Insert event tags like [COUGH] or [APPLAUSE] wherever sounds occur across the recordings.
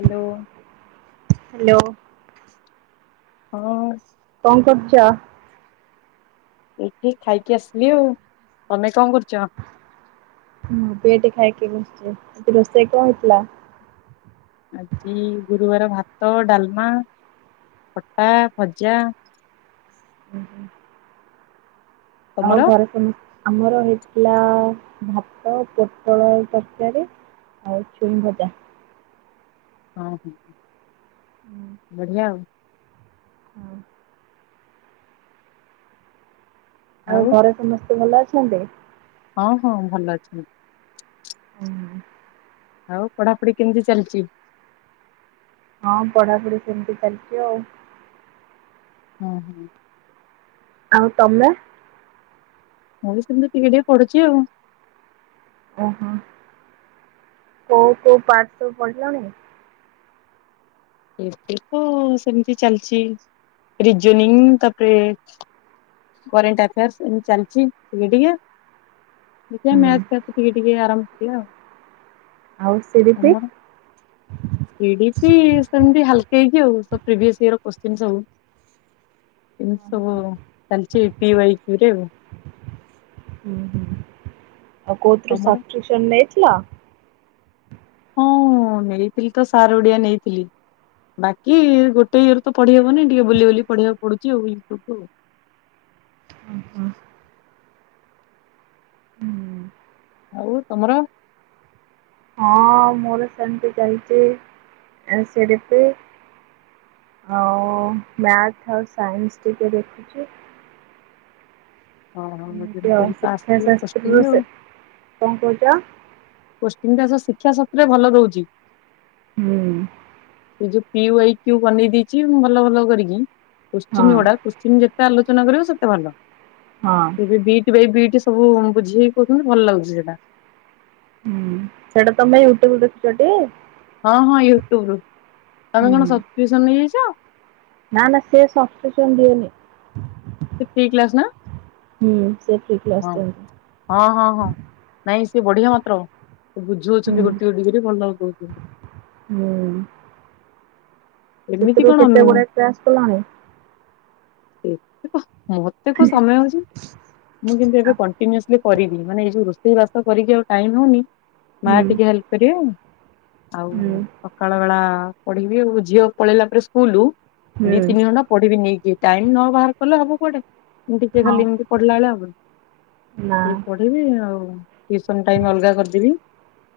Hello. Hello. ହଁଅଁ। କଂ କରୁଚ? ଏଇଠି ଖାଇକି ଆସିଲି ଆଉ ତମେ କଂ କରୁଚ? ମୁଁ ବି ଏଇଠି ଖାଇକି ବଷ୍ଛି ଆଜି ରୋଷେଇ କଣ ହେଇଥିଲା? ଆଜି ଗୁରୁବାର ଭାତ ଡାଲମା ଖଟା ଭଜା। ହୁଁ ହୁଁ। ଆଉ ତମର? ଘରେ ସମସ୍ ଆମର ହେଇଥିଲା ଭାତ ପୋଟଳ ଆଳୁ ତରକାରୀ ଆଉ ଛୁଇଁ ଭଜା। ହଁ ହଁ ବଢ଼ିଆ ଆଉ। ହଁ। ଆଉ ଘରେ ସମସ୍ତେ ଭଲ ଅଛନ୍ତି? ହଁ ହଁ ଭଲ ଅଛନ୍ତି। ହୁଁ। ଆଉ ପଢାପଢି କେମିତି ଚାଲିଛି? ହଁ ପଢାପଢି ସେମିତି ଚାଲିଛି ଆଉ। ହୁଁ ହୁଁ। ଆଉ ତମେ ମୁଁ ବି ସେମିତି ଟିକେ ଟିକେ ପଢୁଛି ଆଉ। ଓହୋ କୋଉ କୋଉ ପାର୍ଟ ସବୁ ପଢିଲଣି? ଏବେ ତ ସେମିତି ଚାଲିଛି ରିଜନିଂ ତାପରେ କରେଣ୍ଟ ଆଫେୟାର୍ସ ଏମିତି ଚାଲିଛି ଟିକେ ଟିକେ ଦେଖିବା ହୁଁ ମ୍ୟାଥ ଫ୍ୟାଥ ଟିକେ ଟିକେ ଆରମ୍ଭ କରିବା ଆଉ, ଆଉ ସି ଡି ପି? ତମର? ଇଡିିପି ସେମତି ହାଲ୍କେଇକି ଆଉ ସବୁ ପ୍ରିଭିୟସ ଇୟର ର କୋଶ୍ଚିନ ସବୁ [INAUDIBLE] ଏମିତି ସବୁ ଚାଲିଛି ପିୱାଇକ୍ୟୁ ରେ ଆଉ ହୁଁ ହୁଁ ଆଉ କୋଉଥିରେ ତମର? ସବସ୍କ୍ରିପସନ ନେଇଥିଲ? ହଁ ନେଇଥିଲି ତ ସାର ଓଡିଆ ନେଇଥିଲି। ବାକି ଗୋଟେ ଇଏ ରୁ ତ ପଢି ହବନି ଟିକେ ବୁଲି ବାଲି ପଢିବାକୁ ପୁଡୁଛି ଆଉ ୟୁୁଟୁବ ରୁ। ହୁଁ ହୁଁ। ହୁଁ ଆଉ ତମର? ହଁ ମୋର ସେମିତି ଚାଲିଛି ଏସିଡିପି ଆଉ ମ୍ୟାଥ ଆଉ ସାଇନ୍ସ ଟିକେ ଦେଖୁଛି ହଁ ହଁ ଏମିତି ଯେମିତି ଆଉ ହେଲେ ତ ଶିକ୍ଷା ଆସିବ କୋଶ୍ଚିନ ଶାସ୍ତ୍ରରୁ ଆଉ। ସେ କଣ କହୁଛ କୋଶ୍ଚିନଟା ସେ ଶିକ୍ଷା ସପ ରେ ଭଲ ଦଉଛି। ହୁଁ। ସେ ଯୋଉ ପିୱାଇକ୍ୟୁ ବନେଇ ଦେଇଛି ଉଁ ଭଲ ଭଲ କରିକି ହଁ କୋଶ୍ଚିନ ଗୁଡା କୋଶ୍ଚ ଶ୍ଚିନ ଯେତେ ଆଲୋଚନା କରିବ ସେତେ ଭଲ। ହଁ। ଏବେ ବିଟ ବାଇ ବିଟ ସବୁ ବୁଝେଇ କହୁଛନ୍ତି ଭଲ ଲାଗୁଛି ସେଇଟା। ହୁଁ ସେଇଟା ତମେ ୟୁଟ୍ୟୁବରୁ ଦେଖୁଛ ଟି? ହଁ ହଁ ୟୁଟ୍ୟୁବରୁ ତମେ କଣ ସବସ୍କ୍ରିପସନ ନେଇଯାଇଛ? ନ ନା ସେ ସବସ୍କ୍ରିପସନ ଦିଏନି। ସେ ଫ୍ରି କ୍ଲାସ ନା? ହୁଁ ସେ ଫ୍ରି କ୍ଲାସ ହଁ ଦିଅନ୍ତି। ହଁ ହଁ ହଁ ନାଇଁ ସିଏ ବଢିଆ ମାତ୍ର ସେ ବୁଝଉଛନ୍ତି ହୁଁ ଗୋଟି ଗୋଟି କରି ଭଲ କହୁଛନ୍ତି। ହୁଁ। ଏମିତି ସେଥିରୁ କେତେ ଗୁଡାଏ କ୍ଲାସ୍ କଲଣି? କେତେ କଣ ମତେ କୋଉ ସମୟ ହଉଛି। ମୁଁ କିନ୍ତୁ ଏବେ ଆ କଣ୍ଟିନିଅସଲି କରିବି ମାନେ ଏଇ ଯୋଉ ରୋଷେଇ ବାସ କରିକି ଆଉ ଟାଇମ ହଉନି ମା ହୁଁ ଟିକେ ହେଲ୍ପ କରିବେ ଆଉ ଆଉ ହୁଁ ସକାଳ ବେଳା ପଢିବି ଆଉ ଝିଅ ପଳେଇଲା ପରେ ସ୍କୁଲୁ ଦି ହୁଁ ତିନି ଘଣ୍ଟା ପଢିବି ନେଇକି। ଟାଇମ ନ ବାହାର କଲେ ହବ କୁଆଡେ? ୟୁଟ୍ୟୁବରେ ହଁ ଖାଲି ଏମିତି ପଢ଼ିଲା ଭଳିଆ ନା ହେଲେ ହବନି [UNINTELLIGIBLE] [UNINTELLIGIBLE] ଆଉ ଟିୟୁସନ ଟାଇମ ଅଲଗା କରିଦେବି।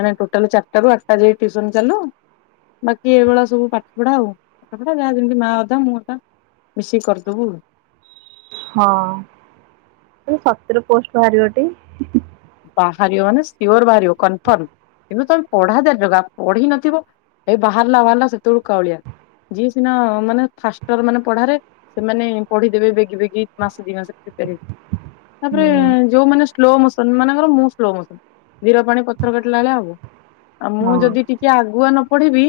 ମାନେ ଟୋଟାଲ ଚାରିଟା ରୁ ଆଠଟା ଯାଏ ଟିୟୁସନ ଚାଲୁ ବାକି ଏଇଭଳିଆ ସବୁ ପାଠ ପଢ଼ା ଆଉ ସେଗୁଡା ଯାହା ଯେମିତି ମା ଅଧା ମୁଁ ଅଧା ମିଶିକି କରିଦବୁ ଆଉ। ହଁ ଏଇ ସତରେ ପୋଷ୍ଟ ବାହାରିବ ଟି? ବାହାରିବ ମାନେ ସିଓର ବାହାରିବ କନଫର୍ମ କିନ୍ତୁ ତମେ ପଢା ଜାରି ରଖ ଆଉ ପଢି ନଥିବ ଏଇ ବାହାରିଲା ବାହାରିଲା ସେତେବେଳୁ କାଉଳିଆ ଯିଏ ସିନା ମାନେ ଫାଷ୍ଟ ର ମାନେ ପଢାରେ ସେମାନେ ପଢିଦେବେ ବେଗି ବେଗି ମାସେ ଦି ମାସେ ଭିତରେ। ତାପରେ ହୁଁ ଯୋଉମାନେ ସ୍ଲୋ ମୋସ୍ ସେମାନଙ୍କର ମୁଁ ସ୍ଲୋ ମୋସନ ଧୀର ପାଣି ପଥର କାଟିଲା ଭଳିଆ ଆଉ ମୁଁ ହଁ। ଯଦି ଟି ଟିକିଏ ଆଗୁଆ ନ ପଢିବି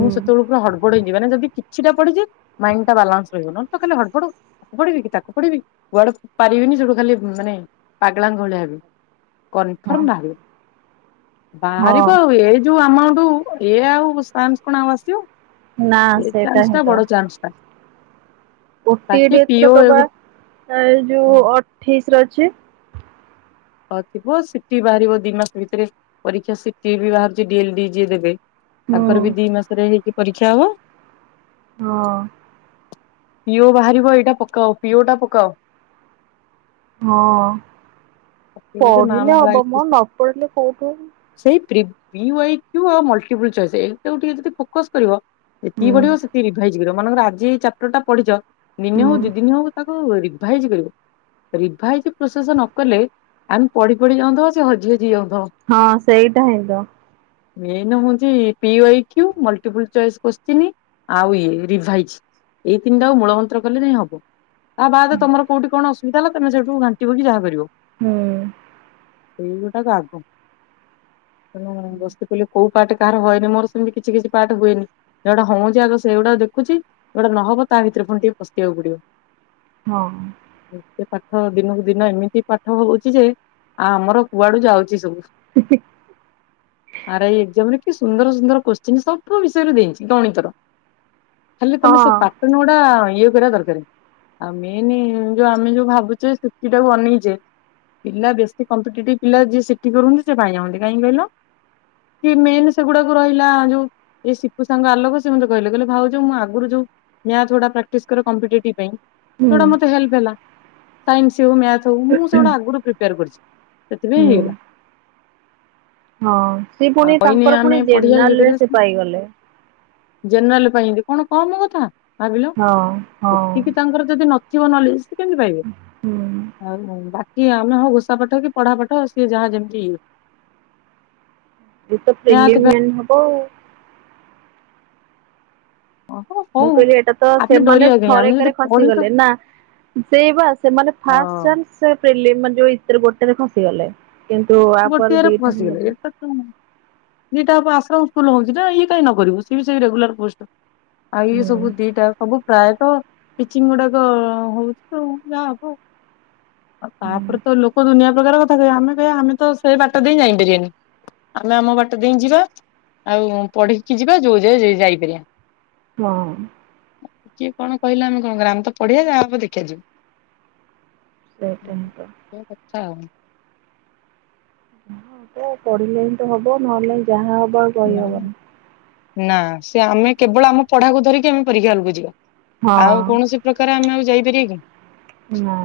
ମୁଁ ସେତୋଳୁ ପୁରା ହଡବଡ ହେଇଯି ମାନେ ଯଦି କିଛିଟା ପଢିଚି ମାଇଣ୍ଡ ଟା ବାଲାନ୍ସ ରହିବନହେନେ ତ ହଡଡ। ଆକୁ ପଢେଇବି କି ତାକୁ ପଢିବି କୁଆଡେ ପାରିବିନି ସେଠୁ ଖାଲି ମାନେ ପାଗଳାଙ୍ଗ ଭଳିଆ ହେ ବି। ହଁ କନଫର୍ମ ବାହାରିବ ବାହାରିବ ହଁ ଆଉ ଏ ଯୋଉ ଆମାଉଣ୍ଟ ଏ ଆଉ ଚାନ୍ସ କଣ ଆଉ ଆସିବ ନା ଏ ସେଇଟା ଚାନ୍ସ ହିଁ ଟା ତ ବଡ ଚାନ୍ସ। [INAUDIBLE] ବାକି ଓଟିଇଟି ଏଥର ପିଓ କବା ଏ ଯଉ ଅଠେଇଶି ର ଅଛି। ହ ଥିବ ସି ଟି ବି ବାହାରିବ ଦି ମାସ ଭିତରେ ପରୀକ୍ଷା ସି ଟି ବି ବାହାରୁଛି ଡିଏଲ ଡି ଯିଏ ଦେବେ। ହୁଁ ତାଙ୍କର ବି ଦି ମାସରେ ହେଇକି ପରୀକ୍ଷା ହବ? ହଁ। ପିଓ ବାହାରିବ ଏଇଟା ପକାଅ ପିଓ ଟା ପକାଅ। ହଁ ପକେଇବ ଯେ ମା ପଢିଲେ ମଙ୍ଗଳା ହବ ମ ହେଇଛି। ନ ପଢିଲେ କୋଉଠୁ। ସେଇ ପ୍ରି ପିୟୁଟୁ ଆଉ ମଲ୍ଟିଫୁଲ ଚଏସ୍ ଏଇଟାକୁ ଟିକେ ଯଦି ଫୋକସ କରିବ। ଯେତିକି ହୁଁ ପଢିବ ସେତିି ରିଭାଇଜ୍ କରିବ ମନେକର ଆଜି ଏଇ ଚାପ୍ଟରଟା ପଢିଚ ଦିନେ ହୁଁ ହଉ ଦି ଦିନି ହଉ ତା ହଉ ରିଭାଇଜ କରିବ। ରିଭାଇଜ ପ୍ରୋସେସ୍ ନ କଲେ ଆମେ ପଢି ପଢି ଯାଉଥୁବା ସେ ହଜି ହଜି ଯାଉଥୁବ। ହଁ ସେଇଟା ହେଇଯାଉ। ଏଇନା ହଉଚି ପିୱଇକିଉ ମଲଟିଫୁଲ ଚଏସ୍ କେଶ୍ଚିନ। ଆଉ ଇଏ ରି ଭାଇଜ୍। ଏଇ ତିନିଟାକୁ ମୂଳ ମନ୍ତ୍ର କଲେ ଯାଇଁ ହବ ତା ବାଦେ ତମର କୋଉଠି କଣ ଦେଲ ତମେ ସେଉଠୁ ଘାଣ୍ଟିବ କିି ଯାହା କରିବ। ହୁଁ। ସେଇ ଗୋଟାକ ଆଗ ତେଣୁ ବସିଥିଲେ କୋଉ ପାଟ କାହାର ହଏନି ମୋ ସେମିତି କିଛି କିଛି ପାଟ ହୁଏନି ଯୋଉଡା ହଉଚି ଆଗ ସେଇଗୁଡା ଦେଖୁଚି। ଯୋଉଡ଼ା ନହବ ତା ଭିତରେ ଫୁଣି ଟିକେ ପଶିବାକୁ ପଡିବ। ହଁ। ସେ ପାଠ ଦିନକୁ ଦିନ ଏମିତି ପାଠ ହଉଛି ଯେ ଆ ଆମର କୁଆଡୁ ଯାଉଚି ସବୁ। [INAUDIBLE] ଆର୍ ଆଇ ଏକ୍ଜାମ ରେ କି ସୁନ୍ଦର ସୁନ୍ଦର କୋଶ୍ଚିନ୍ ସବୁ ବିଷୟରେ ଦେଇଛି ଗଣିତର। ଖାଲି ତମେ ହଁ ସେ ପାଟନ ଗୁଡା ଇଏ କରିବା ଦରକାର। ମେନେ ଆମେ ଯୋଉ ଭାବୁଚେ ସି ଟି ଟାକୁ ଅନେଇଚେ। ପିଲା ବେଶୀ କମ୍ପିଟେଟିଭ ପିଲା ଯିଏ ସି ଟି କରୁନ୍ତି ସିଏ ପାଇ ଯାଉଚନ୍ତି କାହିଁ କହିଲ? କି ମେନ୍ ସେଗୁଡାକ ରହିଲା ଯୋଉ। ଏ ଶିପୁ ସାଙ୍ଗ ଆଲୋକ ସେ କହିଲେ କହିଲେ ଭାଉ ଯୋଉ ମୁଁ ଆଗରୁ ଯୋଉ ମ୍ୟାଥ୍ ଉଡ଼ା ପ୍ରାକ୍ଟିସ୍ କରେ କମ୍ପିଟେଟିଭ୍ ପାଇଁ ହୁଁ ସେଉଡ଼ା ମତେ ହେଲ୍ପ ହେଲା ସାଇନ୍ସ ହୋଉ ମ୍ୟା ତ ମୁଁ ସେଉଡ଼ା ଆଗୁରୁ ପ୍ରିପେୟାର କରିଛି ସେଥିପାଇଁ ହୁଁ ହେଇଗଲା। ହଁ ସେ ଆଉ ଫୁଣି ବହିନେ ତାଙ୍କର ଫୁଣି ଆମେ ପଢିବା ଜେନାଲ୍ ରେ ସେ ପାଇଗଲେ। ଜେନେରାଲ୍ ପାଇଁ ଯେ କଣ କମ କଥା ଭାବିଲ ହଁ ହଁ ସେତିକି ତାଙ୍କର ଯଦି ନ ଥିବ ନଲେ ସେ କେମିତି ପାଇବେ? ହୁଁ କି ଆମେ ହଉ ଘୋଷା ପାଠ କି ପଢ଼ା ପାଠ ସିଏ ଯାହା ଯେମିତି ଇ ଏ ତ ମ୍ୟାଥ ପ୍ରିଲିମ୍ ମେନ୍ ହବ। ମୁଁ ହଉ କହିଲି ଏଇଟା ତ ଆମେ ସେମାନେ ଡରିବା କାହିଁ ଥରେ ଆମେ ଯଦି କରେ ପଢି ତ ଖସିଗଲେ ନା। ସେଇ ବା ସେମାନେ ଫାର୍ଷ୍ଟ ହଁ ସେମ୍ ସେ ପ୍ରିଲିମ୍ ମାନେ ସେ ଏଇଥିରେ, ଗୋଟେରେ ଖସିଗଲେ। କିନ୍ତୁ ଆପରେ ଦିଟା ହିଁ ହେବ। ହ ଦିଟା ହବ ଆଶ୍ରମ ସ୍କୁଲ୍ ହୋଉଛି ନା, ଇଏ କାଇଁ ନ କରିବୁ ସିଏ ବି ସେ ରେଗୁଲାର ପୋଷ୍ଟ ଆଉ ଇଏ ହୁଁ ସବୁ ଦିଟା ସବୁ ପ୍ରାୟତଃ ପିଚିଙ୍ଗ ଗୁଡାକ ହୋଉଛି ତ ଯାହା ହବ। ହୁଁ ତାପରେ ତ ଲୋକ ଦୁନିଆ କେତେ ପ୍ରକାର କଥା କହିବା, ଆମେ କହିବା ଆମେ ତ ସେ ବାଟ ଦେଇ ଯାଇପାରିଆନି। ଆମେ ଆମ ବାଟ ଦେଇ ଯିବା, ଆଉ ପଢିକି ଯିବା ଯୋଉ ଯାଇ ଯାଇପାରିବା। ହଁ। କିଏ କଣ କହିଲା ଆମେ କଣ କରିଆ, ଆମେ ତ ପଢିଆ ବା ଯାହା ହବ ଦେଖିଯିବ। ସେଇଟା ହିଁ [UNINTELLIGIBLE] ତ କଥା ଆଉ। ହଁ ହବ ପଢିଲେ ହିଁ ତ ହବ, ନହଲେ ଯାହା ହବ ଆ ନା ସେ ଆମେ କେବଳ ଆମ ପଢାକୁ ଧରିକି, ଆମେ ପରୀକ୍ଷା ହଲକୁ ଯିବା। ଆଉ ହଁ କୌଣସି ପ୍ରକାର ଆମେ ଆଉ ଯାଇପାରିଆ କି? ନା।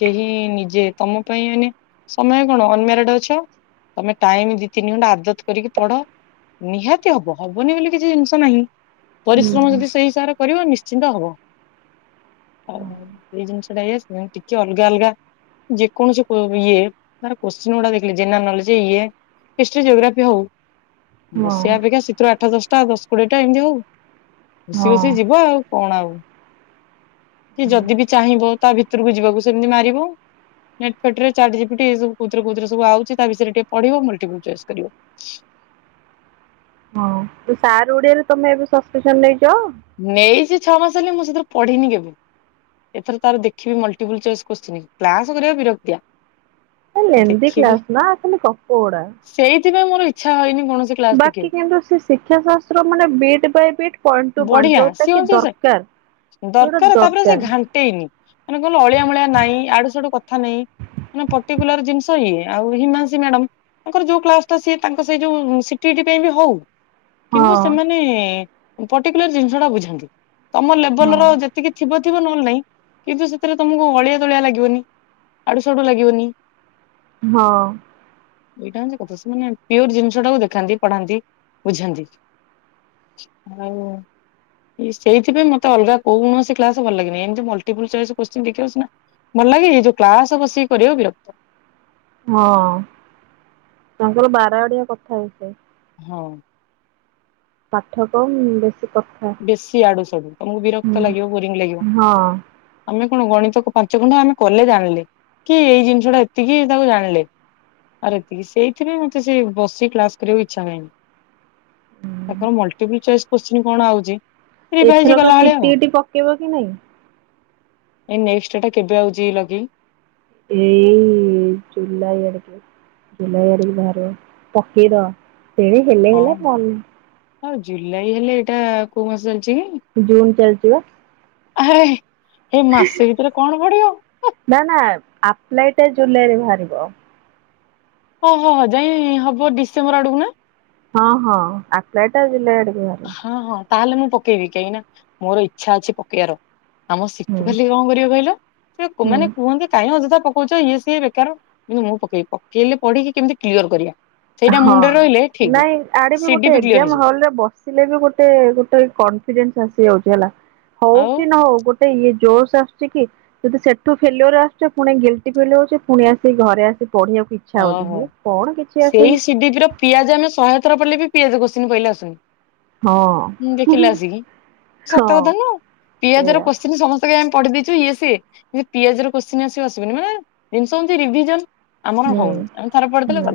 କେହି ନିଜେ ତମ ପାଇଁ ମାନେ, ସମୟ କଣ ଅନମ୍ୟାରେଡ ଅଛ ତମେ ଟାଇମ ଦି ତିନି ଘଣ୍ଟା ଆଦତ କରିକି ପଢ଼, ନିହାତି ହବ ହବନି ବୋଲି କିଛି ଜିନିଷ ନାହିଁ। ହୁଁ ପରିଶ୍ରମ ଯଦି ସେଇ ହିସାବରେ କରିବ, ନିଶ୍ଚିନ୍ତ ହବ। ଏଇ ଜିନିଷଟା ଏଇଆ, ସେମାନେ ଟିକେ ଅଲଗା ଅଲଗା ଯେକୌଣସି ଇଏ ତାର କୋଶ୍ଚିନ୍ ଗୁଡା ଦେଖିଲେ, ଜେନେରାଲ ନଲେଜ ଇଏ ହିଷ୍ଟ୍ରି ଜୋଗ୍ରାଫି ହଉ। ହଁ ବସିଆ ଅପେକ୍ଷା, ସେଥିରୁ ଆଠ ଦଶଟା ଦଶ କୋଡିଏଟା ଏମିତି ହଉ ବସି ହଁ। ବସିକି ଯିବ ଆଉ। କଣ ଆଉ କି ଯଦି ବି ଚାହିଁବ ତା ଭିତରକୁ ଯିବାକୁ, ସେମିତି ମାରିବ। ନେଟ ଫେଟ ଚାଟ୍ ଜି ପି ଟି ଏସବୁ କୋଉଥରେ କୋଉଥରେ ସବୁ ଆଉଛି, ତା ବିଷୟରେ ଟିକେ ପଢିବ ମଲ୍ଟିପୂଲ୍ ଚଏସ କରିବ। ତ ଷ୍ଟାର୍ ଓଡିଆରେ ତମେ ଏବେ ସସ୍ପେସନ ନେଇଛ? ନେଇଛି ଛଅ ମାସ ହେଲେ ମୁଁ ସେଥିରେ ପଢିନି କେବେ? ଏଥର ତାର ଦେଖିବି ମଲ୍ଟିପୂଲ୍ ଚଏସ କୋତ୍ସିନ୍ କ୍ଲାସ କରିଆକୁ ବିରକ୍ତିଆ। ଲେନ୍ଦି ଦେଖିବି। କ୍ଲାସ ନା ଖାଲି ଗପ ଗୁଡା। ସେଇଥିପାଇଁ ମୋର ଇଚ୍ଛା ହଇନି କୌଣସି କ୍ଲାସ୍ ବାକି ଦେଖିବାକୁ କିନ୍ତୁ ସେ ଶିକ୍ଷା ଶାସ୍ତ୍ର ମାନେ bit by bit point to point ବଢିଆ ଯୋଉଟା ସିଏ କି ହଉଚି ସେ ଦରକାର ଯୋଉଟା ଦରକାର। ତେ ମାନେ କହିଲ ଅଳିଆ ମଳିଆ ନାଇଁ ଆଡୁ ସଡୁ କଥା ନାଇଁ ମାନ ପର୍ଟିକୁଲାର ଜିନିଷ ଇଏ, ଆଉ ହିମାଂଶୀ ମ୍ୟାଡ଼ାମ ତାଙ୍କର ଯୋଉ କ୍ଲାସଟା ସିଏ ତାଙ୍କ ସେଇ ଯୋଉ, ସି ଟି ଇ ଟି ପାଇଁ ବି ହଉ। କିନ୍ତୁ ହଁ ସେମାନେ ପର୍ଟିକୁଲାର ଜିନିଷଟା ବୁଝାନ୍ତି, ତମ ଲେବଲ ର ହଁ ଯେ ଟିକେ ଥିବ ଥିବ ନହେଲେ ନାହିଁ, କିନ୍ତୁ ସେଥିରେ ତମକୁ ଅଳିଆ ତଳିଆ ଲାଗିବନି। ଆଡୁ ସାଡୁ ଲାଗିବନି। ହଁ। ଏଇଟା ହଉଛି କଥା, ସେମାନେ ପିଓର ଜିନିଷଟାକୁ ଦେଖାନ୍ତି, ପଢାନ୍ତି, ବୁଝାନ୍ତି। ଆଉ ସେଥିପାଇଁ ମତେ ଅଲଗା କୌଣସି କ୍ଲାସ ଭଲ ଲାଗେନି, ଏମିତି ମଲ୍ଟିପୂଲ୍ ଚଏସ କୋଶ୍ଚିନ୍ ଦେଖିଆକୁ ସିନା ଭଲ ଲାଗେ। ଏଇ ଯୋଉ କ୍ଲାସ ବସିକି କରିବ ବିରକ୍ତ। ହଁ ତାଙ୍କର ବାର ଆଡିଆ କଥା ହେଇଥାଏ। ହଉ। ପାଠ କମ୍ ବେଶି କ ବେଶୀ ଇଆଡୁ, ସିୟାଡୁ ତମକୁ ବିରକ୍ତ ଲାଗିବ, ବୋରିଙ୍ଗ ଲାଗିବ। ହଁ ଆମେ କଣ ଗଣିତକୁ ପାଞ୍ଚ ଖଣ୍ଡ ଆମେ କଲେ ଜାଣିଲେ। କି ଏଇ ଜିନ୍ଷ ଟା ଏତିକି ତାକୁ ଜାଣିଲେ। ଆରେ ଏତିକି, ସେଇଥି ପାଇଁ ମତେ ସେ ବସିକି କ୍ଲାସ୍ କରିବାକୁ ଇଚ୍ଛା ନାହିଁ। ଆପଣ ମଲ୍ଟିପ୍ଲ ଚଏସ୍ କୋସ୍ଚିନ୍ କଣ ଆଉଛି? ରିଭାଇଜ ଏଥରକ କଲା ଭଳିଆ ଆଉ। ସିଟି ଇଟି ପକେଇବ କି ନାଇଁ? ଏଇ ନେଷ୍ଟ ଟା କେବେ ଆଉଛି ଲଗେଇ? ଏଇ ଜୁଲାଇ ଆଡ଼କୁ। ବୁଲ ଆଡିକି ବାହାରିବ ପକେଇଦବ ସେ ହେଲେ ହେଲା ନ ହେଲେ ନାଇ। ହଁ ଜୁଲାଇ ହେଲେ ଏଇଟା କୋଉ ମାସ ଚାଲିଛି କି? ଜୁନ୍ ଚାଲି ଚିବା। ଆରେ ଏଇ ମାସେ ଭିତରେ କଣ ପଡିବ? ନା ନା ଆପ୍ଲାଇ ଟା ଜୁଲାଇରେ ବାହାରିବ। ଓହୋ। ଯାଇଁ ହବ ଡିସେମ୍ବର ଆଡକୁ ନା? ହଁ ହଁ। ଆପ୍ଲାଇ ଟା ଜୁଲାଇ ଆଡକୁ ହବ। ହଁ ହଁ, ତାହେଲେ ମୁଁ ପକେଇବି। କାହିଁକିନା ମୋର ଇଚ୍ଛା ଅଛି ପକେଇବାର। ଆମ ହୁଁ ଶିପୂ ଖାଲି କଣ କରିବା କହିଲ, ସେ ହୁଁ ମାନେ କୁହନ୍ତି [UNINTELLIGIBLE] କହୁଛ ଇଏ ସିଏ ବେକାର କିନ୍ତୁ, ମୁଁ ପକେଇି ପକେଇଲେ ପଢିକି କେମିତି କ୍ଲିୟର କରିବା। ସେଇଟା ହଁ ମୁଣ୍ଡରେ ରହିଲେ ଠିକ। ନାଇଁ ଆଡେ ବି ଗୋଟେ ସିଡିପି କ୍ଲିୟର ଏକ୍ଜାମ ହେଇଯିବ ହଲ୍ ରେ ବସ ବସିଲେବି ଗୋଟେ, ଗୋଟେ କନଫିଡେନ୍ସ ଆସି ଯାଉଛି ହେଲା। ହୋଉ ଆଉ କି ନ ହୋଉ, ଗୋଟେ ସେ ଇଏ ଜୋର୍ସ୍ ଆସୁଛି କି ଯଦି ସେଠୁ ଫେଲ୍ୟୁଅର ଆସୁଛି ଫୁଣି ଗିଲ୍ଟି ଫିଲ୍ ହୋଉଛି। ଫୁଣି ଆସିି ଘରେ ଆସି ପଢିବାକୁ ଇ ଇଛା ହୋଉଛି ଓହୋ। ହେ କଣ କିଛି ସେଇ ଆସୁନି ସିଡିପି ର ପିଆଜ ଆମେ ଶହେ ଥର ପଢିଲେ ବି ପିଆଜ କୋଶ୍ଚିନ୍ ପଇଲେ ଆସୁନି। ହଁ ହୁଁ ଦେଖିଲ ଆସିକି? ସତ ହଁ କଥା ନୁହଁ, ପିଆଜର ସେଇଆ କୋଶ୍ଚିନ୍ ସମ ଆମେ ପଢି ଦେଇ ଥିବୁ ଇଏ ସେ, କିନ୍ତୁ ପିଆଜର କୋଶ୍ଚିନ୍ ଆସିବ, ଆସିବନି। ମାନେ ଜିନ୍ସ ହୋଉଛି ରିଭିଜନ୍। ହୁଁ ହୁଁ,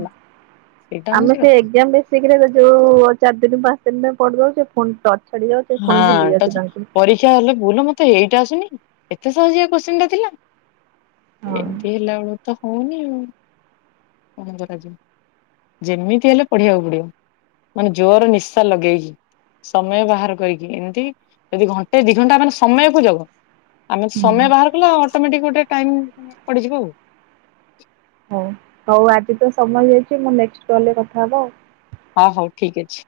ସେଇଟା ହଉଛି ଆମେ ସେ କଥା। ଏକ୍ଜାମ୍ ରେ ଶୀଘ୍ର ରେ ଯୋଉ, ଅ ଚାରି ଦିନ୍, ପାଞ୍ଚ ଦିନ୍ ରେ ପଢି ଦେଉଛି ଫୁଣି ଟଚ୍ ଛାଡି ଯାଉଛି ଫୁଣି ଭୁଲି ଯାଉଛି ତାଙ୍କୁ। ଇଛା ହେଲେ ଭୁଲ୍, ମତେ ଏଇଟା ଆସୁନି, ଏତେ ସହଜିଆ କୋଶ୍ଚିନ୍ ଟା ଥିଲା। ହଁ ଏମିତି ହେଲା ବେଳୁ ତ ହୋଉନି କଣ କରାଯିବ? ଯେମିତି ହେଲେ ପଢିବାକୁ ପଡିବ। ମାନେ ଜୋରେ ନିଶା ଲଗେଇକି, ସମୟ ବାହାର କରିକି। ଏମିତି ଯଦି ଘଣ୍ଟେ ଦି ଘଣ୍ଟା ମାନେ ସମୟକୁ ଜଗ। ଆମେ ହୁଁ। ସମୟ ବାହାର କଲ ଅଟୋମେଟିକ୍ ଗୋଟେ ଟାଇମ୍ ପଡିଯିବ ଆଉ। ହୋଉ, ହୋଉ ଆଜି ତ ସମୟ ହେଇ ଯାଇଛି। ମୁ ନେଷ୍ଟ କଲ୍ ରେ କଥା ହବା ଆଉ। ଅ ହୋଉ ଠିକ୍ ଅଛି।